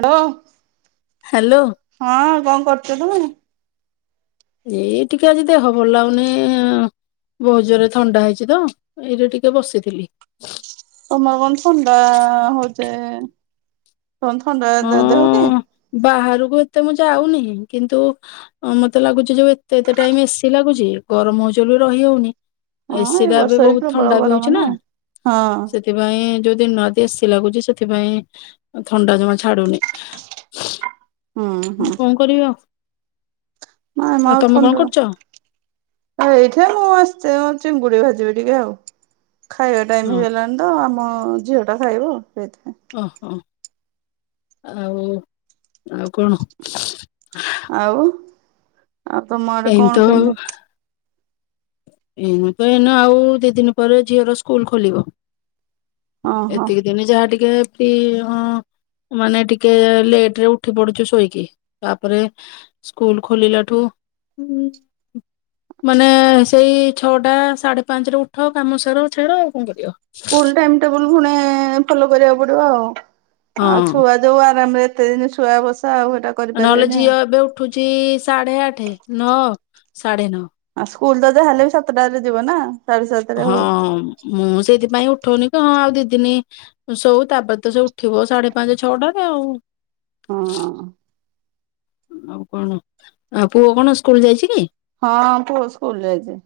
Hello. Hello ହଁ କଣ କରୁଛ ତମେ? ଏଇ ଟିକେ ଆଜି ଦେହ ଭଲ ଲାଗନି ଭୋଉଜୋରେ ଥଣ୍ଡା ହେଇଛି ତ ଏଇଠେ ଟିକେ ବସିଥିଲି। ତମର କଣ ଥଣ୍ଡା ହୋଉଚେ ତମର ଥଣ୍ଡା ଦେହକି? ହଁ ବାହାରକୁ ଏତେ ମୁଁ ଯାଉନି କିନ୍ତୁ ମତେ ଲାଗୁଛି ଯୋଉ ଏତେ ଏତେ ଟାଇମ ଏସି ଲାଗୁଛି ଗରମ ହଉଚି ବୋଲି ରହି ହେଉନି । ହଁ ଏସି ଏଇ ଟା ବି ବର୍ଷା ବହୁତ ପ୍ରବଳ ଥଣ୍ଡା ବି ହଉଛି ଗରମ ନା ହଁ ସେଥିପାଇଁ ଯୋ ନା ଦୀ ଏସୀ ଲାଗୁଚି ସେଥିପାଇଁ ଥଣ୍ଡା ଜମା ଛାଡ଼ୁନି କଣ କରିବ? ନା ମ ଆଉ ଥଣ୍ଡା କରୁଛ ଏଇଠି ମୁଁ ଆସିଚେ ଅ ଚିଙ୍ଗୁଡି ଭାଜିବେ ଟିକେ ଆଉ ଖାଇବା ଟାଇମ ହଁ ହେଇଗଲାଣି ତ ଆମ ଝିଅଟା ଖାଇବ ସେଇଠି ଓହୋ ଆଉ ଆଉ କଣ? ଆଉ ଆଉ ତମର ଏମତି କଣ କେମିତି? ଏଇନା ପା ଏଇନା ଆଉ ଦି ଦିନ୍ ପରେ ଝିଅର ସ୍କୁଲ୍ ଖୋଲିବ । ଓହୋ। ଏତିକି ଦିନ ଯାହା ଟିକେ ଟେ କି ହଁ ମାନେ ଟିକେ ଲେଟ୍ ରେ ଉଠି ପଡୁଚି ସୋଇକି ତାପରେ ସ୍କୁଲ୍ ଖୋଲିଲାଠୁ ମାନେ ସେଇ ଛଅଟା ସାଢ଼େ ପାଞ୍ଚରେ ଉଠ କାମ ସାର ଛାଡ଼ ଆଉ କଣ କରିବ। ସ୍କୁଲ ଟାଇମ ଟେବୁଲ ପୁଣି ଭଲ କରିବାକୁ ପଡିବ ଆଉ। ଆଉ ହଁ ଛୁଆ ଯଉ ଆରାମରେ କେତେଦିନ ସୁଆ ବସା ଆଉ ହେଟା ନ ହେଲେ କରିପାରିବେନି ଆଉ। ଝିଅ ଏବେ ଉଠୁଛି ସା ସାଢ଼େ ଆଠ ନଅ ସାଢ଼େ ନଅ। ଆଉ ସ୍କୁଲ ତ ଯାହା ହେଲେ ବି ସାତଟାରେ ଯିବ ନା। ସାଢେ ସାତଟାରେ ହଁ ହଉ ମୁଁ ସେଇଥିପାଇଁ ଉଠଉନି। ହଁ ଆଉ ଦି ଦିନି ଶୋଉ ତାପରେ ତ ସେ ଉଠିବ ସାଢେ ପାଞ୍ଚ ଛଅଟାରେ ଆଉ। ହଁ। ଆଉ କଣ ଆଉ ପୁଅ କଣ ସ୍କୁଲ ଯାଇଛି କି? ହଁ ପୁଅ ସ୍କୁଲ ଯାଇଛି।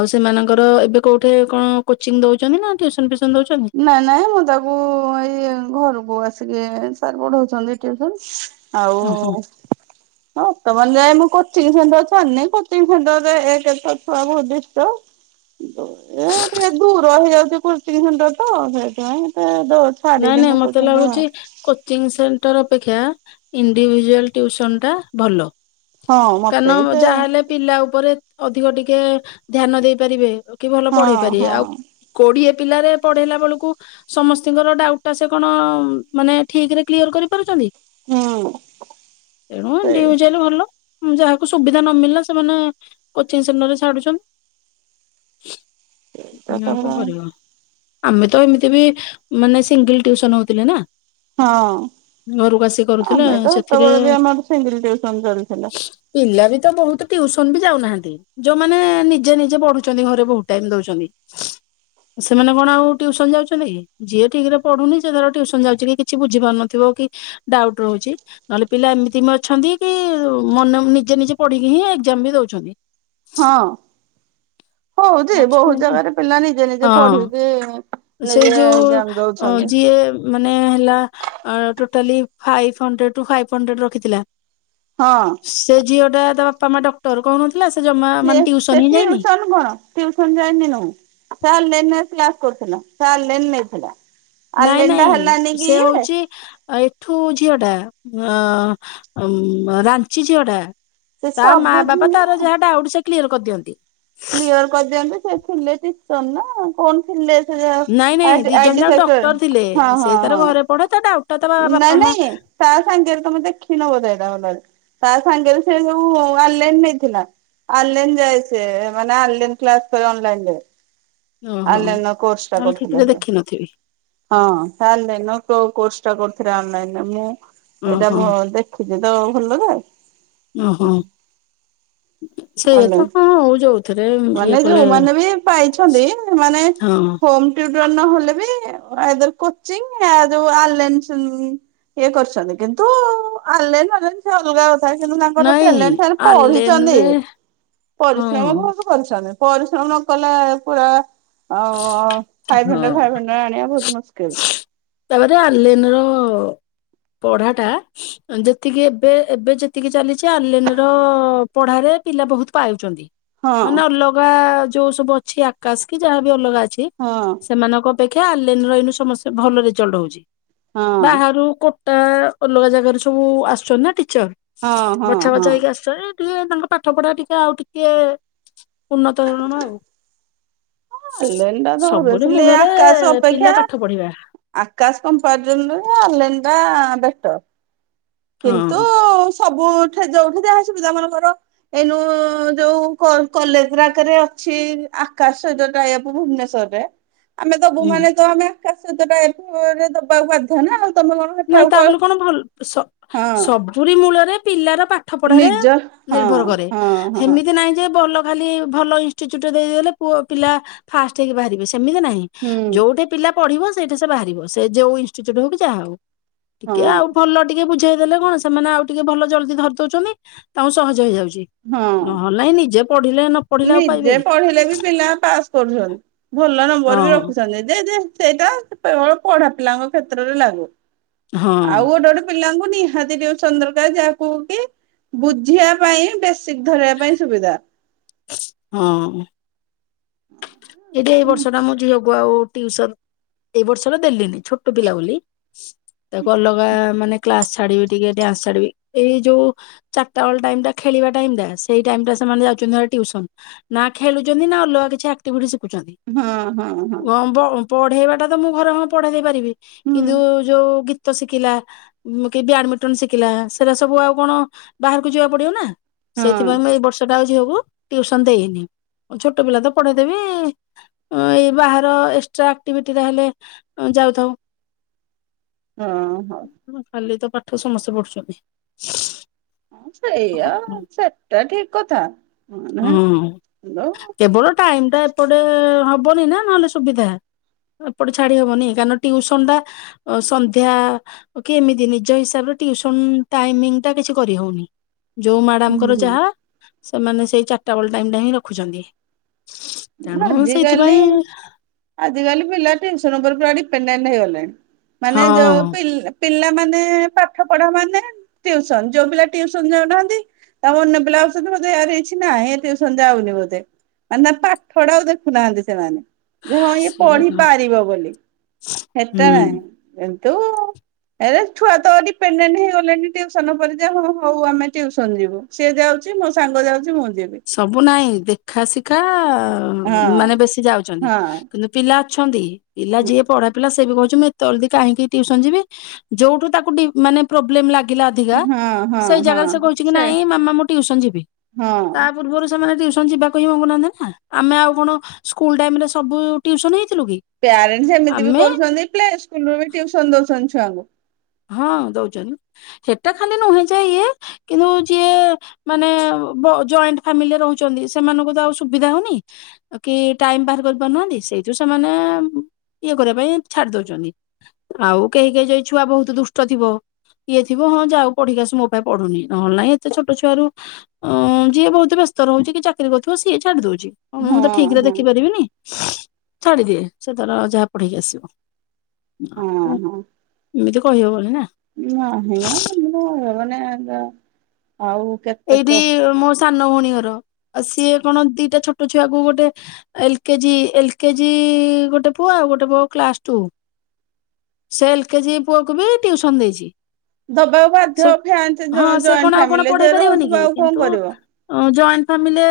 ଆଉ ସେମାନଙ୍କର ଏବେ କୋଉଠି କଣ କୋଚିଙ୍ଗ ଦଉଛନ୍ତି ନା ଟ୍ୟୁସନ୍ ଫ୍ୟୁ ନାଇଁ ନାଇଁ ମୁଁ ତାକୁ ଏଇ ଘରକୁ ପୁଅ ଆସିକି ସାର୍ ପଢ଼ଉଛନ୍ତି ଟ୍ୟୁସନ ଓହୋ ଆଉ ହଁ ତ ମନେ ଯାଏ ମୁଁ କୋଚିଙ୍ଗ ସେଣ୍ଟର ଛାଡିନି ପ୍ରତି ଘଣ୍ଟାରେ ଏକେରେ ତ ଛୁଆ ବହୁତ ଡିଷ୍ଟଭ୍ ଏ ଟିକେ ଦୂର ହେଇଯାଉ କରୁଛି କିନ୍ତୁ ଡ ତ ସେଇଥି ପାଇଁ ତା ନାଇଁ ନାଇଁ ମତେ ଲାଗୁଛି କୋଚିଙ୍ଗ୍ ସେ ସେଣ୍ଟ୍ ର ଅପେକ୍ଷା ଇଣ୍ଡିଭିଜୁଆଲ୍ ଟିଉସନ୍ ଟା ଭଲ। ହଁ ମତେ କାନ ବି ସେ ଯାହା ହେଲେ ପିଲା ଉପରେ ଅଧିକ ଟିକେ ଧ୍ୟାନ ଦେଇପାରିବେ ଆଉ କି ଭଲ ପଢେଇ ହଁ ପାରିବେ ହଁ ଆଉ କୋଡିଏ ପିଲାଗୁରାକୁ ପଢେଇଲା ବେଳୁକୁ ସମ ସ୍ତି ଙ୍କର ଡାଉଟ୍ ଟା ସେ କଣ ମାନେ ଠିକ୍ ରେ କ୍ଲିୟର କରିପାରୁଛନ୍ତି। ହୁଁ ତେଣୁ ସେଇ ଇଣ୍ଡିଭିଜୁଆଲ୍ ଭଲ। ଯାହାକୁ ସୁବିଧା ନ ମିଳିଲା ସେମାନେ କୋଚିଙ୍ଗ୍ ସେଣ୍ଟର ରେ ଛାଡୁଛନ୍ତି। ହଁ କଥା ଆଉ କଣ ପରା କରିବ। ଆମେ ତ ଏମିତି ବି ମାନେ ସିଙ୍ଗଲ୍ ଟିଉସନ୍ ହଉଥିଲେ ନା। ହଁ ଘରକୁ ଆସି କରୁଥିଲେ ଆମେ ତ ସେଥିରେ ସେତେବେଳେ ବି ଆମର ସିଙ୍ଗିଲ୍ ଟ୍ୟୁସନ୍ ଚାଲିଥିଲା। ପିଲା ବି ତ ବହୁତ ଟିଉସନ୍ ବି ଯାଉନାହାନ୍ତି ଯୋଉମାନେ ନିଜେ ନିଜେ ପଢୁଛନ୍ତି ଘରେ ବହୁତ ଟାଇମ୍ ଦଉଛନ୍ତି ସେମାନେ କଣ ଆଉ ଟ୍ୟୁସନ୍ ଯାଉଛନ୍ତି କି? ଯିଏ ଠିକ୍ ରେ ପଢୁନି ସେ ଧର ଟ୍ୟୁସନ୍ ଯାଉଛି କି କିଛି ବୁଝି ପାରୁନଥିବ କି ଡାଉଟ୍ ରହୁଛି ନହେଲେ ପିଲା ଏମିତି ବି ଅଛନ୍ତି କି ମନେ ନିଜେ ନିଜେ ପଢିକି ହିଁ ଏକ୍ଜାମ୍ ବି ଦଉଛନ୍ତି। ହଁ। ହଉଛି ବହୁତ ଅଛନ୍ତି ନା ଜାଗାରେ ପିଲା ନିଜେ ନିଜେ ପଢିକି ହଁ ସେ ନିଜେ ଏକ୍ଜାମ ଯୋଉ ଦଉଛନ୍ତି। ଯିଏ ମାନେ ହେଲା ଟୋଟାଲି ଫାଇଭ୍ ହଣ୍ଡ୍ରେରୁ ଫାଇଭ୍ ହଣ୍ଡ୍ରେଡ୍ ରଖିଥିଲା। ହଁ ସେ ଝିଅ ଟା ତ ତମେ ଡକ୍ଟର କହୁନ ମାନେ ସେ ଜମା ଟୁଇସନ ହିଁ ଯାଇନି? [unintelligible] କରୁଥିଲ ଚାେ ନେଇଥିଲା [unintelligible] ନାଇଁ ଅନଲାଇନ ଟା ନାଇଁ ହେଲାନି କି ସେ ଇଏ ହଉଛି ଏଠୁ ଝିଅ ଟା। ଅ ରାଞ୍ଚି ଝଡା ସେ ତା ମା ସବୁ ବାପା ତାରା ଝିଅ ଯାହା ଡାକଚେ। କ୍ଲିୟର କରିଦିଅନ୍ତି। କ୍ଲିୟର କରିଦିଅନ୍ତୁ ସେ ଥିଲେ ନ ନା କଣ ଥିଲ [unintelligible] ନାଇଁ ନାଇଁ ଦି ଜଣ ଯାକ ଡକ୍ଟର ଥିଲେ ହଁ ସେ ହଁ ତାର ହଁ। ଘରେ ପଢେ ତା। ଟା ତା ବା- ନାଇଁ ବାପା ମା ନାଇଁ ତା ସାଙ୍ଗେରେ ତମେ ଦେଖିନ ବୋଧେ ଏଟ ଭଲରେ । ତା ସାଙ୍ଗରେ ସେ ଯ ଅନଲାଇନ ନେଇଥିଲା ଅନଲାଇ ଯାଏ ସେ ମାନେ ଅନ ଅନ। ଓହୋ ଅନଲାଇନ କୋର୍ସଟା ନହେଲେ କରୁଥିଲା ଠିକରେ ସେ ଦେଖିନଥିବି ହଁ। ଚେଷ୍ଟ କରୁଥିଲେ ଅନାଇନ ମୁଁ [unintelligible] ଏଇଟା ଓହୋ ମୁଁ ଦେଖିଛିି। ଯେ ତ ଭଲ ତ [unintelligible] ଓ ହୋ। ସେ ତ ଆଲାଇନ୍। ହଁ ହଉ ଯଉଥିରେ। ମାନେ ଯୋଉମାନେ ବି ପାଇଛନ୍ତି ସେମାନେ ହଁ ହମ ଲେ ବି କୋଚ ଯୋଉଲାଇ ଇଏ କରୁଛନ୍ତି କିନ୍ତୁ ଆଲାଇନ ସେ ଅଲଗା ଅ। କିନ୍ତୁ ତାଙ୍କର ନାଇଁ ଟ୍ୟାଲେଣ୍ଟ ସେମାନେ ପଢିଛନ୍ତି ଆଲେନରେ ପରିଶ୍ରମ ହଁ ପରିଶ୍ରମ ନକଲେ ପୁରା ଆ ଫାଇଭ୍ ହଣ୍ଡ୍ରେଡ ହଁ ଫାଇଭ ହଣ୍ଡ୍ରେଡ ଆଣିବା ବହୁତ ମୁସ୍କିଲ। ପଢାଟା ଯେତିକି ଏବେ ଏବେ ଯେତିକି ଚାଲିଛି ଆଲିନ ର ପଢାରେ ପିଲା ବହୁତ ପାଉଛନ୍ତି। ହଁ। ମାନେ ଅଲଗା ଯୋଉ ସବୁ ଅଛି ଆକାଶ କି? ଯାହା ବି ଅଲଗା ଅଛି ହଁ ସେମାନଙ୍କ ଅପେକ୍ଷା ଅନଲାଇନ ର ଏଇନା ସମସ୍ତେ ଭଲ ରେଜଲ୍ଟ ହଉଛି। ହଁ ବାହାରୁ କ ତା ଅଲଗା ଜାଗାରେ ସବୁ ଆସୁଛନ୍ତି ନା ଟି ଚର୍ ହଁ ହଁ ବଛା ହଁ। ବଛା ହେଇକି ଆସୁଚ ଟିକେ ତାଙ୍କ ପାଠ ପଢା ଟିକେ ଆଉ ଟିକେ ଉନ୍ନତ ଧରଣ ଆଉ ଆଲେଣ୍ଡା ତ ସବୁରି ଭବେି ମୂଳରେ ଆକାଶ ପିଲା ଅପେକ୍ଷା ପାଠ ପଢିବା ଆକାଶ କମ୍ପ ଆଲେଣ୍ଡା ବେଶ କିନ୍ତୁ ହଁ। । ସବୁଠେ ଯୋଉଠି ଯାହା ସିବିଧା ମାନେକର ଏଇନୁ ଯୋଉ କଲେଜ ଡାକରେ ଅଛି ଆକାଶ ଯୋଉ ଟା ଟପ ଭୁବନେଶ୍ଵର ରେ । ଆମେ ଦବୁ ହୁଁ। ମାନେ ଆମେ କ ହ ନା । ଆକାଶ ତଟା ଏରେ ଦବାକୁ ବାଧ୍ୟ ନା ଆଉ । ନାଇଁ ତା ବୋଲେ କଣ ଭଲ ସ । ହଁ ସବୁରି ମୂଳରେ ପିଲାର। ପାଠ ପଢାରେ ନିଜ ହଁ ନିର୍ଭର କରେ ହଁ ହଁ ସେମିତି ନାଇଁ ଯେ ଭଲ । ଖାଲି ଭଲ ଇନସଟିଚୁଟ ଟେ ଦେଇଦଲେ ପଅ ପିଲା ଫାଷ୍ଟ ହେଇକି ବାହାରିବେ । ସେମିତି ନାହିଁ ହୁଁ ଯୋଉଠି ପିଲା । ପଢିବ ସେଇଟେ ସେ ବାହାରିବ ସେ ଯୋଉ ଇଷ୍ଟିଚ୍ୟୁଟ୍ ହଉ କି ଯାହା ହଉ । ଟିକେ ହଁ ଆଉ ଭଲ ଟିକେ ବୁଝେଇ । ଦେଲେ କଣ ସେମାନେ ଆଉ ଟିକେ ଭଲ ଜଲଦି ଧରି ଦଉଛନ୍ତି ତାଙ୍କୁ ସହଜ ହେଇଯାଉଛି । ହଁ ନହେଲେ ନାଇ ନିଜେ ପଢିଲେ । ନିଜେ ପଢିଲେ ବି ପିଲା ପାସ୍ କରୁଛନ୍ତି । ଉପର ହଁ ବି ରଖୁଛନ୍ତି ଯେ ଯେ ସେଇଟା । କେବଳ ପଢା ପିଲାଙ୍କ କ୍ଷେତ୍ରରେ ଲାଗୁ ହଁ । ଆଉ ଗୋଟେ ଗୋଟେ ପିଲାଙ୍କୁ । ନିହାତି ଯେଉଁ ଚନ୍ଦ୍ରକା ଯାହାକୁ କି ବୁଝିବା ପାଇଁ ବେ ସିକ ଧ ରିବା ପାଇଁ ସୁବିଧା । ହଁ । ଏଇଟା ଏଇ ବର୍ଷଟା ମୋ ଝିଅ କୁ । ଆଉ ଟିଉସନ ଏଇ ବର୍ଷଟା ଦେଲିନି ଛୋଟ ପିଲା ବୋଲି ତାକୁ ଅଲଗା ମାନେ କ୍ଲାସ ଛାଡିବି ଟିକେ ଡିଆନ୍ସ ଛାଡିବି ଏଇ ଯୋଉ ଚାରିଟା ବେଳ ଟାଇମ ଟା ଖେଳିବା ଟାଇମ ଟା ସେଇ ଟାଇମ ଟା ସେମାନେ ଯାଉଛନ୍ତି ଟିଉସନ ନା ଖେଳୁଛନ୍ତି ନା ଅଲଗା କିଛି ଆକ ଟିଭିଟି ସି ଖୁ ଛନ୍ତି ହଁ ହଁ ହଁ ୱ ମ ପଢ଼େଇବାଟା ତ ମୁଁ ଘରେ ହ ପଢ଼େଇ ଦେଇପାରିବି ହୁଁ । କିନ୍ତୁ ଯୋଉ ଗୀ ତ ଶିଖିଲା କି ବ୍ୟାଡମିଣ୍ଟନ ଶିଖିଲା ସେଟା ସବୁ ଆଉ କଣ ବାହାରକୁ ଯିବାକୁ ପଡିବ ନା। ସେଇଥିପାଇଁ ହଁ ମୁଁ ଏଇ ବର୍ଷ । ଝିଅକୁ ଟୁସନ ଦେଇନି ଛୋଟ ପିଲା ତ ପଢେଇ । ଦେବୀ ଏଇ ବାହାର ଏସଟ୍ରା ଆକଟିଭିଟି ରା ହେଲେ ଯାଉଥାଉ । ହଁ ହଉ । ତ ପାଠ ସମସ୍ତେ ପଢୁଛନ୍ତି । ହଁ ସେଇଆ ସେଟା ଠିକ କଥା। ହଁ ହ୍ୟାଲୋ କେବଳ ଟାଇମ ଟା ଏପଟେ ହବନି ନା ନହେଲେ ସୁବିଧା ଏପଟେ ଛାଡି ହବନି କାରଣ ଟ୍ୟୁସନ ଟା ସନ୍ଧ୍ୟା କି ଏମିତି ନିଜ ହିସାବରେ ଟ୍ୟୁସନ ଟାଇମିଙ୍ଗ ଟା କିଛି କରିହଉନି। ଯୋଉ ହୁଁ ମ୍ୟାଡାମଙ୍କର ଯାହା ହୁଁ ସେମାନେ ସେଇ ଚାରିଟା ବେଳେ ଟାଇମ ଟା ହିଁ ରଖୁଛନ୍ତି। ତେଣୁ ଆଜିିକାଲି ସେଇଥିପାଇଁ ଆଜିିକାଲି ପିଲା ଟ୍ୟୁସନ୍ ପୁରା ଡିଫେଣ୍ଡ ହେଇଗଲେଣି। ମାନେ ଯୋଉ ହଁ ପିଲା ପିଲାମାନେ ପାଠ ପଢା ମାନେ ଟ୍ୟୁସନ ଯୋଉ ପିଲା ଟ୍ୟୁସନ ଯାଉନାହାନ୍ତି ତା ଅନ୍ୟ ପିଲା ହଉଛନ୍ତି ବୋଧେଆର କିଛି ନାହିଁ ଏ ଟ୍ୟୁସନ ଯାଉନି ବୋଧେ ମାନେ ପାଠଟାକୁ ଦେଖୁ ନାହାନ୍ତି ସେମାନେ। ଯେ ହଁ ଇଏ ସେଇଆ ତ ପଢିପାରିବ ବୋଲି ହେଟା ହୁଁ। ନାହିଁ। ତୁ ଏରେ ଛୁଆ ତ ଡିପେଣ୍ଡେଣ୍ଟ ହେଇଗଲେଣି ଟ୍ୟୁସନ ଉପରେ ଯା ହଁ ହଉ ଆମେ ଟ୍ୟୁସନ ଯିବୁ ସିଏ ଯାଉଛି ମୋ ସାଙ୍ଗ ଯାଉଛି ମୁଁ ଯିବି ସବୁ ନାହିଁ ଦେଖା ଶିଖା ହଁ ମାନେ ବେଶୀ ଯାଉଛନ୍ତି ହଁ। କିନ୍ତୁ ପିଲା ପିଲା ଅଛନ୍ତି। ପିଲା ଯିଏ ପଢ଼ା ପିଲା ସେ ବି କହୁଚି ଜଲଦୀ କାହିଁକି ଟ୍ୟୁସନ ଯିବି ଯୋଉଠୁ ତାକୁ ମାନେ ପ୍ରୋବଲେମ ଲାଗି ଲାଗିଲା ଅଧିକା ହଁ ହଁ ସେଇ ହଁ ଜାଗାରେ ସେ କହୁଛି କି ନାଇଁ ମାମା ମୁଁ ଟ୍ୟୁସନ ଯିବି। ହଁ। ତା ପୂର୍ବରୁ ସେମାନେ ଟ୍ୟୁ ଟ୍ୟୁସନ ଯିବାକୁ ହିଁ ମଙ୍ଗୁନାହାନ୍ତି ନା ଆମେ ଆଉ କଣ ସ୍କୁଲ ଟାଇମ ରେ ସବୁ ଟ୍ୟୁସନ ହେ ପ୍ୟାରେଣ୍ଟସ ଏମିତି ବି କରୁଛନ୍ତି ପ୍ଲେ ସ୍କୁଲ ରୁ ବି ଟ୍ୟୁସନ ଦଉଛନ୍ତିଛୁ ଛୁଆଙ୍କୁ। ହଁ ଦଉଛନ୍ତି ହେଟା ଖାଲି ନୁହେଁ ଯେ ଇଏ କିନ୍ତୁ ଯିଏ ମାନେ ବ ଜଏଣ୍ଟଫାମିଲିରେ ରହୁଛନ୍ତି ସେମାନଙ୍କୁ ତ ଆଉ ସୁବିଧା ହୋଈକି ଟାଇମ ବାହାର କରିପାରୁନାହାନ୍ତି ସେଇଠୁ ସେମାନେ ଇଏ କରିବା ପାଇଁ ଛାଡି ଦଉଛନ୍ତି ଆଉ କେହି କେହି ଯାଇ ଛୁଆ ବହୁ ଦୁଷ୍ଟ ଥିବ ଇଏ ଥିବ ହଁ ଯାଉ ପଢିକି ଆସୁ ମୋ ପାଖରେ ପଢୁନି ନହେଲେ ନାହିଁ ଏତେ ଛୋଟ ଛୁଆ ର ଯିଏ ବହୁତ ବ୍ୟସ୍ତ ରହୁଛି କି ଚାକିରି କରୁଥିବ ସିଏ ଛାଡି ଦଉଛି। ହଁ ମୁଁ ତ ଠିକରେ ଦେଖିପାରିବିନି। ଛାଡିଦିଏ ସେ ତାର ଯାହା ପଢିକି ଆସିବ। ହଁ ହଁ। ଏଇ ଯୋଉ କହି ହବନି ନା। ନାହିଁ ମ ମାନେ ଆଉ କେତେ ଏଇଠି କ ମୋ ସାନ ଭଉଣୀଙ୍କର ଆଉ ସିଏ କଣ ଦିଟା ଛୋଟ ଛୁଆକୁ ଗୋଟେ ଏଲ କେଜି ଏଲ କେଜି ଗୋଟେ ପୁଅ ଆଉ ଗୋଟେ ପୁଅ କ୍ଲାସ ଟୁ ସେ ଏଲ କେଜି ପୁଅକୁ ବି ଟ୍ୟୁସନ୍ ଦେଇଛି। ଦବାକୁ ସେ ବାଧ୍ୟ୍ୟ [unintelligible] ହଁ ସେ କଣ ଜଏଣ୍ଟ ଆଉ କଣ ଫ୍ୟାମିଲି। ପଢେଇ ରହୁଥିବ ଆଉ କଣ କରିବ? ଫ୍ୟାମିଲି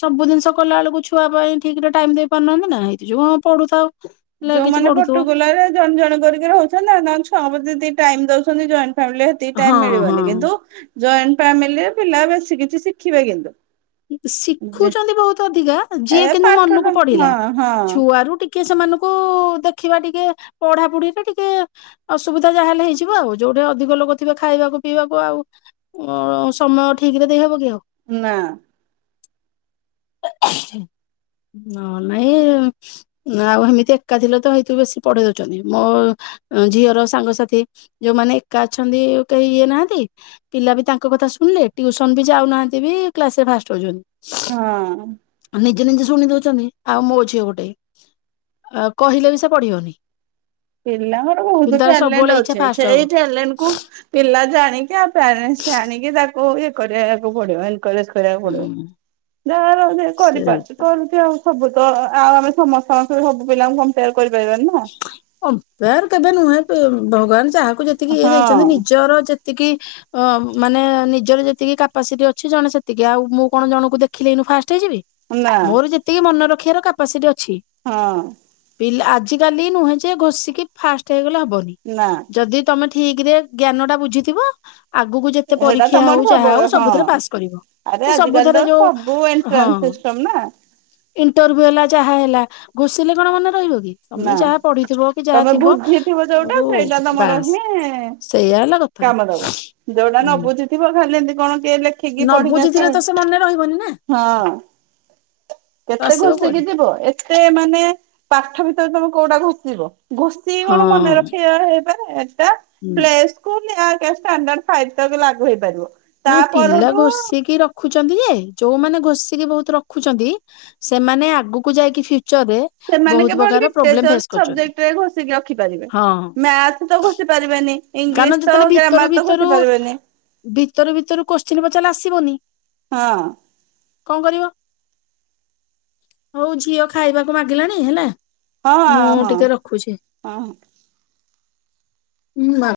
ସବୁ ଜିନିଷ କଲା ବେଳକୁ ଛୁଆ ପାଇଁ ଠିକ ରେ ଟାଇମ ଦେଇ ପାରୁନାହାନ୍ତି ନା ହେଇ ଯୋଗୁ ପଢୁଥାଉ ହେଲେ କିଛି ଯୋଉମାନେ ପଢୁଥିବ ପଟୁଗଲା ପରିକା ଜଣେ ଜଣେ କରିକି ରହୁଛନ୍ତି ତାଙ୍କ ଛୁଆଙ୍କ ପ୍ରତି ଟାଇମ ଦଉଛନ୍ତି ଜଏ ଫ୍ୟାମିଲିରେ ହଁ ହଁ ମିଳିବନି କିନ୍ତୁ ଜଏଣ୍ଟ ଫ୍ୟାମିଲିରେ ପିଲା ବେଶୀ କିଛି ଶିଖିବେ କିନ୍ତୁ। ଯେ ଶିଖୁଛନ୍ତି ବହୁତ ଅଧିକା ଯିଏ ଏ କିନ୍ତୁ ପାଠଟା ମନକୁ ହଁ ପଢିଲା ହଁ ଛୁଆରୁ ଟିକେ କିଏ ସେମାନଙ୍କୁ ଦେଖିବା ଟିକେ ପଢାପଢିରେ ଟିକେ ଅସୁବିଧା ଯାହାେଲେ ହେଇଯିବ ଆଉ ଯୋଉଠି ଅଧିକ ଲୋକ ଥିବେ ଖାଇବାକୁ ପିଇବାକୁ ଆଉ ସମୟ ଠିକ ରେ ଦେଇହବ କି ଆଉ। ନା। ନ ନାଇଁ ଆଉ ଏମିତି ଏକା ଥିଲେ ତ ସେମିତି ବଶି ପଢେଇ ଦଉଛନ୍ତି। ମୋ ଝିଅର ସାଙ୍ଗସାଥି ଯୋଉମାନେ ଏକା ଅଛନ୍ତି କେହି ଇଏ ନାହାନ୍ତି ପିଲା ବି ତାଙ୍କ କଥା ଶୁଣିଲେ ଟିଉସନ ବି ଯାଉନାହାନ୍ତି ବି କ୍ଲାସରେ ଫାଷ୍ଟ ହଉଛନ୍ତି। ହଁ। ଯେ ନିଜେ ଶୁଣି ଦଉଛନ୍ତି। ଆଉ ମୋ ଝିଅ ଗୋଟେ ଆ କହିଲେ ବି ସେ ପଢିବନି। ପପିଲାଙ୍କର ବହୁତ କିନ୍ତୁ ତାର ଟ୍ୟାଲେଣ୍ଟ ସବୁବେଳେ ଇଚ୍ଛା ଅଛି ଫାଷ୍ଟ ହବ ସେଇ ଟ୍ୟାଲେଣ୍ଟ କୁ ପିଲା ଜାଣିକି ଆଉ ପେରେଣ୍ଟସ୍ ଜାଣିକି ତା ଓ ଇଏ କରିବାକୁ ପଡିବ କରିବାକୁ ପଡିବ ହୁଁ ଯାର କରିପାରୁଛି ସେଇଟା କରଛି ଆଉ ସବୁ ତ ଆଉ ଆମେ ସମସ୍ତଙ୍କ ବି ସବୁ ପିଲାଙ୍କୁ କ କରିପାରିବାନି ନା ବା କେବେ ନୁହେଁ ଭଗବାନ ଜାହା କୁ ଯେତିକି ଇଏ ଦେଇଛନ୍ତି ହଁ ନିଜର ଯେତିକି ଅ ମାନେ ନିଜର ଯେତିକି କାପାସିଟି ଅଛି ଜଣେ ସେତିକି ଆଉ ମୁଁ କଣ ଜଣଙ୍କୁ ଦେଖିଲେଏଇନୁ ଫାଷ୍ଟ ନା ମୋର ଯେତିକି ମନ ରଖ ରଖିଆର କପାସିଟି ଅ ଛି ହଁ ପିଲା ଆ ଆଜିକାଲି ନୁହେଁ ଯେ ଘୋଷିକି ଫାଷ୍ଟ ହେଇଗଲା ଵନି ନା ଯଦି ତମେ ଠିକ ରେ ଜ୍ଞାନ ଟା ବୁଝିଥିବ ଆଗକୁ ଯେତେ ସେଇଟା ପରୀକ୍ଷା ତମର ହଉ ଯହା ସବୁ ହଉ ହଁ ସବୁଥିରେ ପାସ୍ କରିବ ଆରେ କି ଆଜିକାଲି ତ ସବୁଥିରେ ଯୋଉ ସବୁ ହଁ ଏଣ୍ଟ୍ରାନ୍ସ ସିଷ୍ଟମ ନା ଇଣ୍ଟରଭିଉ ହେଲା ହେଲା ଘୋଷିଲେ କଣ ମନେ ରହିବ କି? ତମେ ନା ଯାହା ପଢିଥିବ କି ଯାହା ତମେ ଥିବ ବୁଝିଥିବ ଯୋଉଟା ତମକୁ ସେଇଟା ତମର ବାସ୍ ହିଁ ସେଇଆ ହେଲା କଥା କାମ ଦବ ଯୋଉଟା ହୁଁ। ନ ବୁଝିଥିବ ଖାଲି ଏମିତି କଣ ଟେ ଲେଖିକି ନ ପଢିକି ବୁଝିଥିଲେ ଆସିବୁ ତ ସେ ମନେ ରହିବନି ନା ହଁ ତ କେତେ ଆସିବ କୁଆଡେ ଘୋଷିକି ଯିବ ଏତେ ମାନେ ପାଠଵି ତମେ କୋଉଟା ଘଷିବ ଗୋସ୍ତିଏ ହଁ କଣ ମନେ ରଖିବା [unintelligible] ହୁଁ। Play school. ଷ୍ଟାଣ୍ଡାର୍ଡ ଫାଇଭ ଟା ବି ଲାଗୁ ହେଇପାରିବ। ତା ନାଇଁ ପିଲା ପରଠୁ ଘୋଷିକି ରୋଖୁଚନ୍ତି ଯେ ଯୋଉମାନେ ଘୋଷିକି ବହୁତ ରୋଖୁଚନ୍ତି ସେମାନେ ଆଗକୁ ଯାଇକି ଫ୍ୟୁଚରରେ ସେମାନେ ବହୁତ କେବଳ ପ୍ରକାର ପ୍ରୋବ୍ଲେମ ଲିଟ୍ରେଚର ଫେସ୍ କରୁଛନ୍ତି ସବଜେକ୍ଟରେ ଘଷିକି ରଖିପାରିବେ ହଁ ମ୍ୟାଥ ତ ଘୋଷି ପାରିବେନି କାରଣ ଇଂଲିଶ ତ ଯେତେବେଳେ ଭିତରୁ ଗ୍ରାମାର ତ ଘୋଷି ଭିତରୁ ପାରିବେନି ଭିତରୁ ଭିତରୁ କୋତ୍ସିନ୍ ଚାଲ ଆସିବନି ହଁ। କଣ କରିବ? ହୋଉ ଝିଅ ଖାଇବାକୁ ମାଗିଲାଣି ହେଲା ହଁ ମୁଁ ହଁ ଟିକେ ହଁ। ହୁଁ ବା।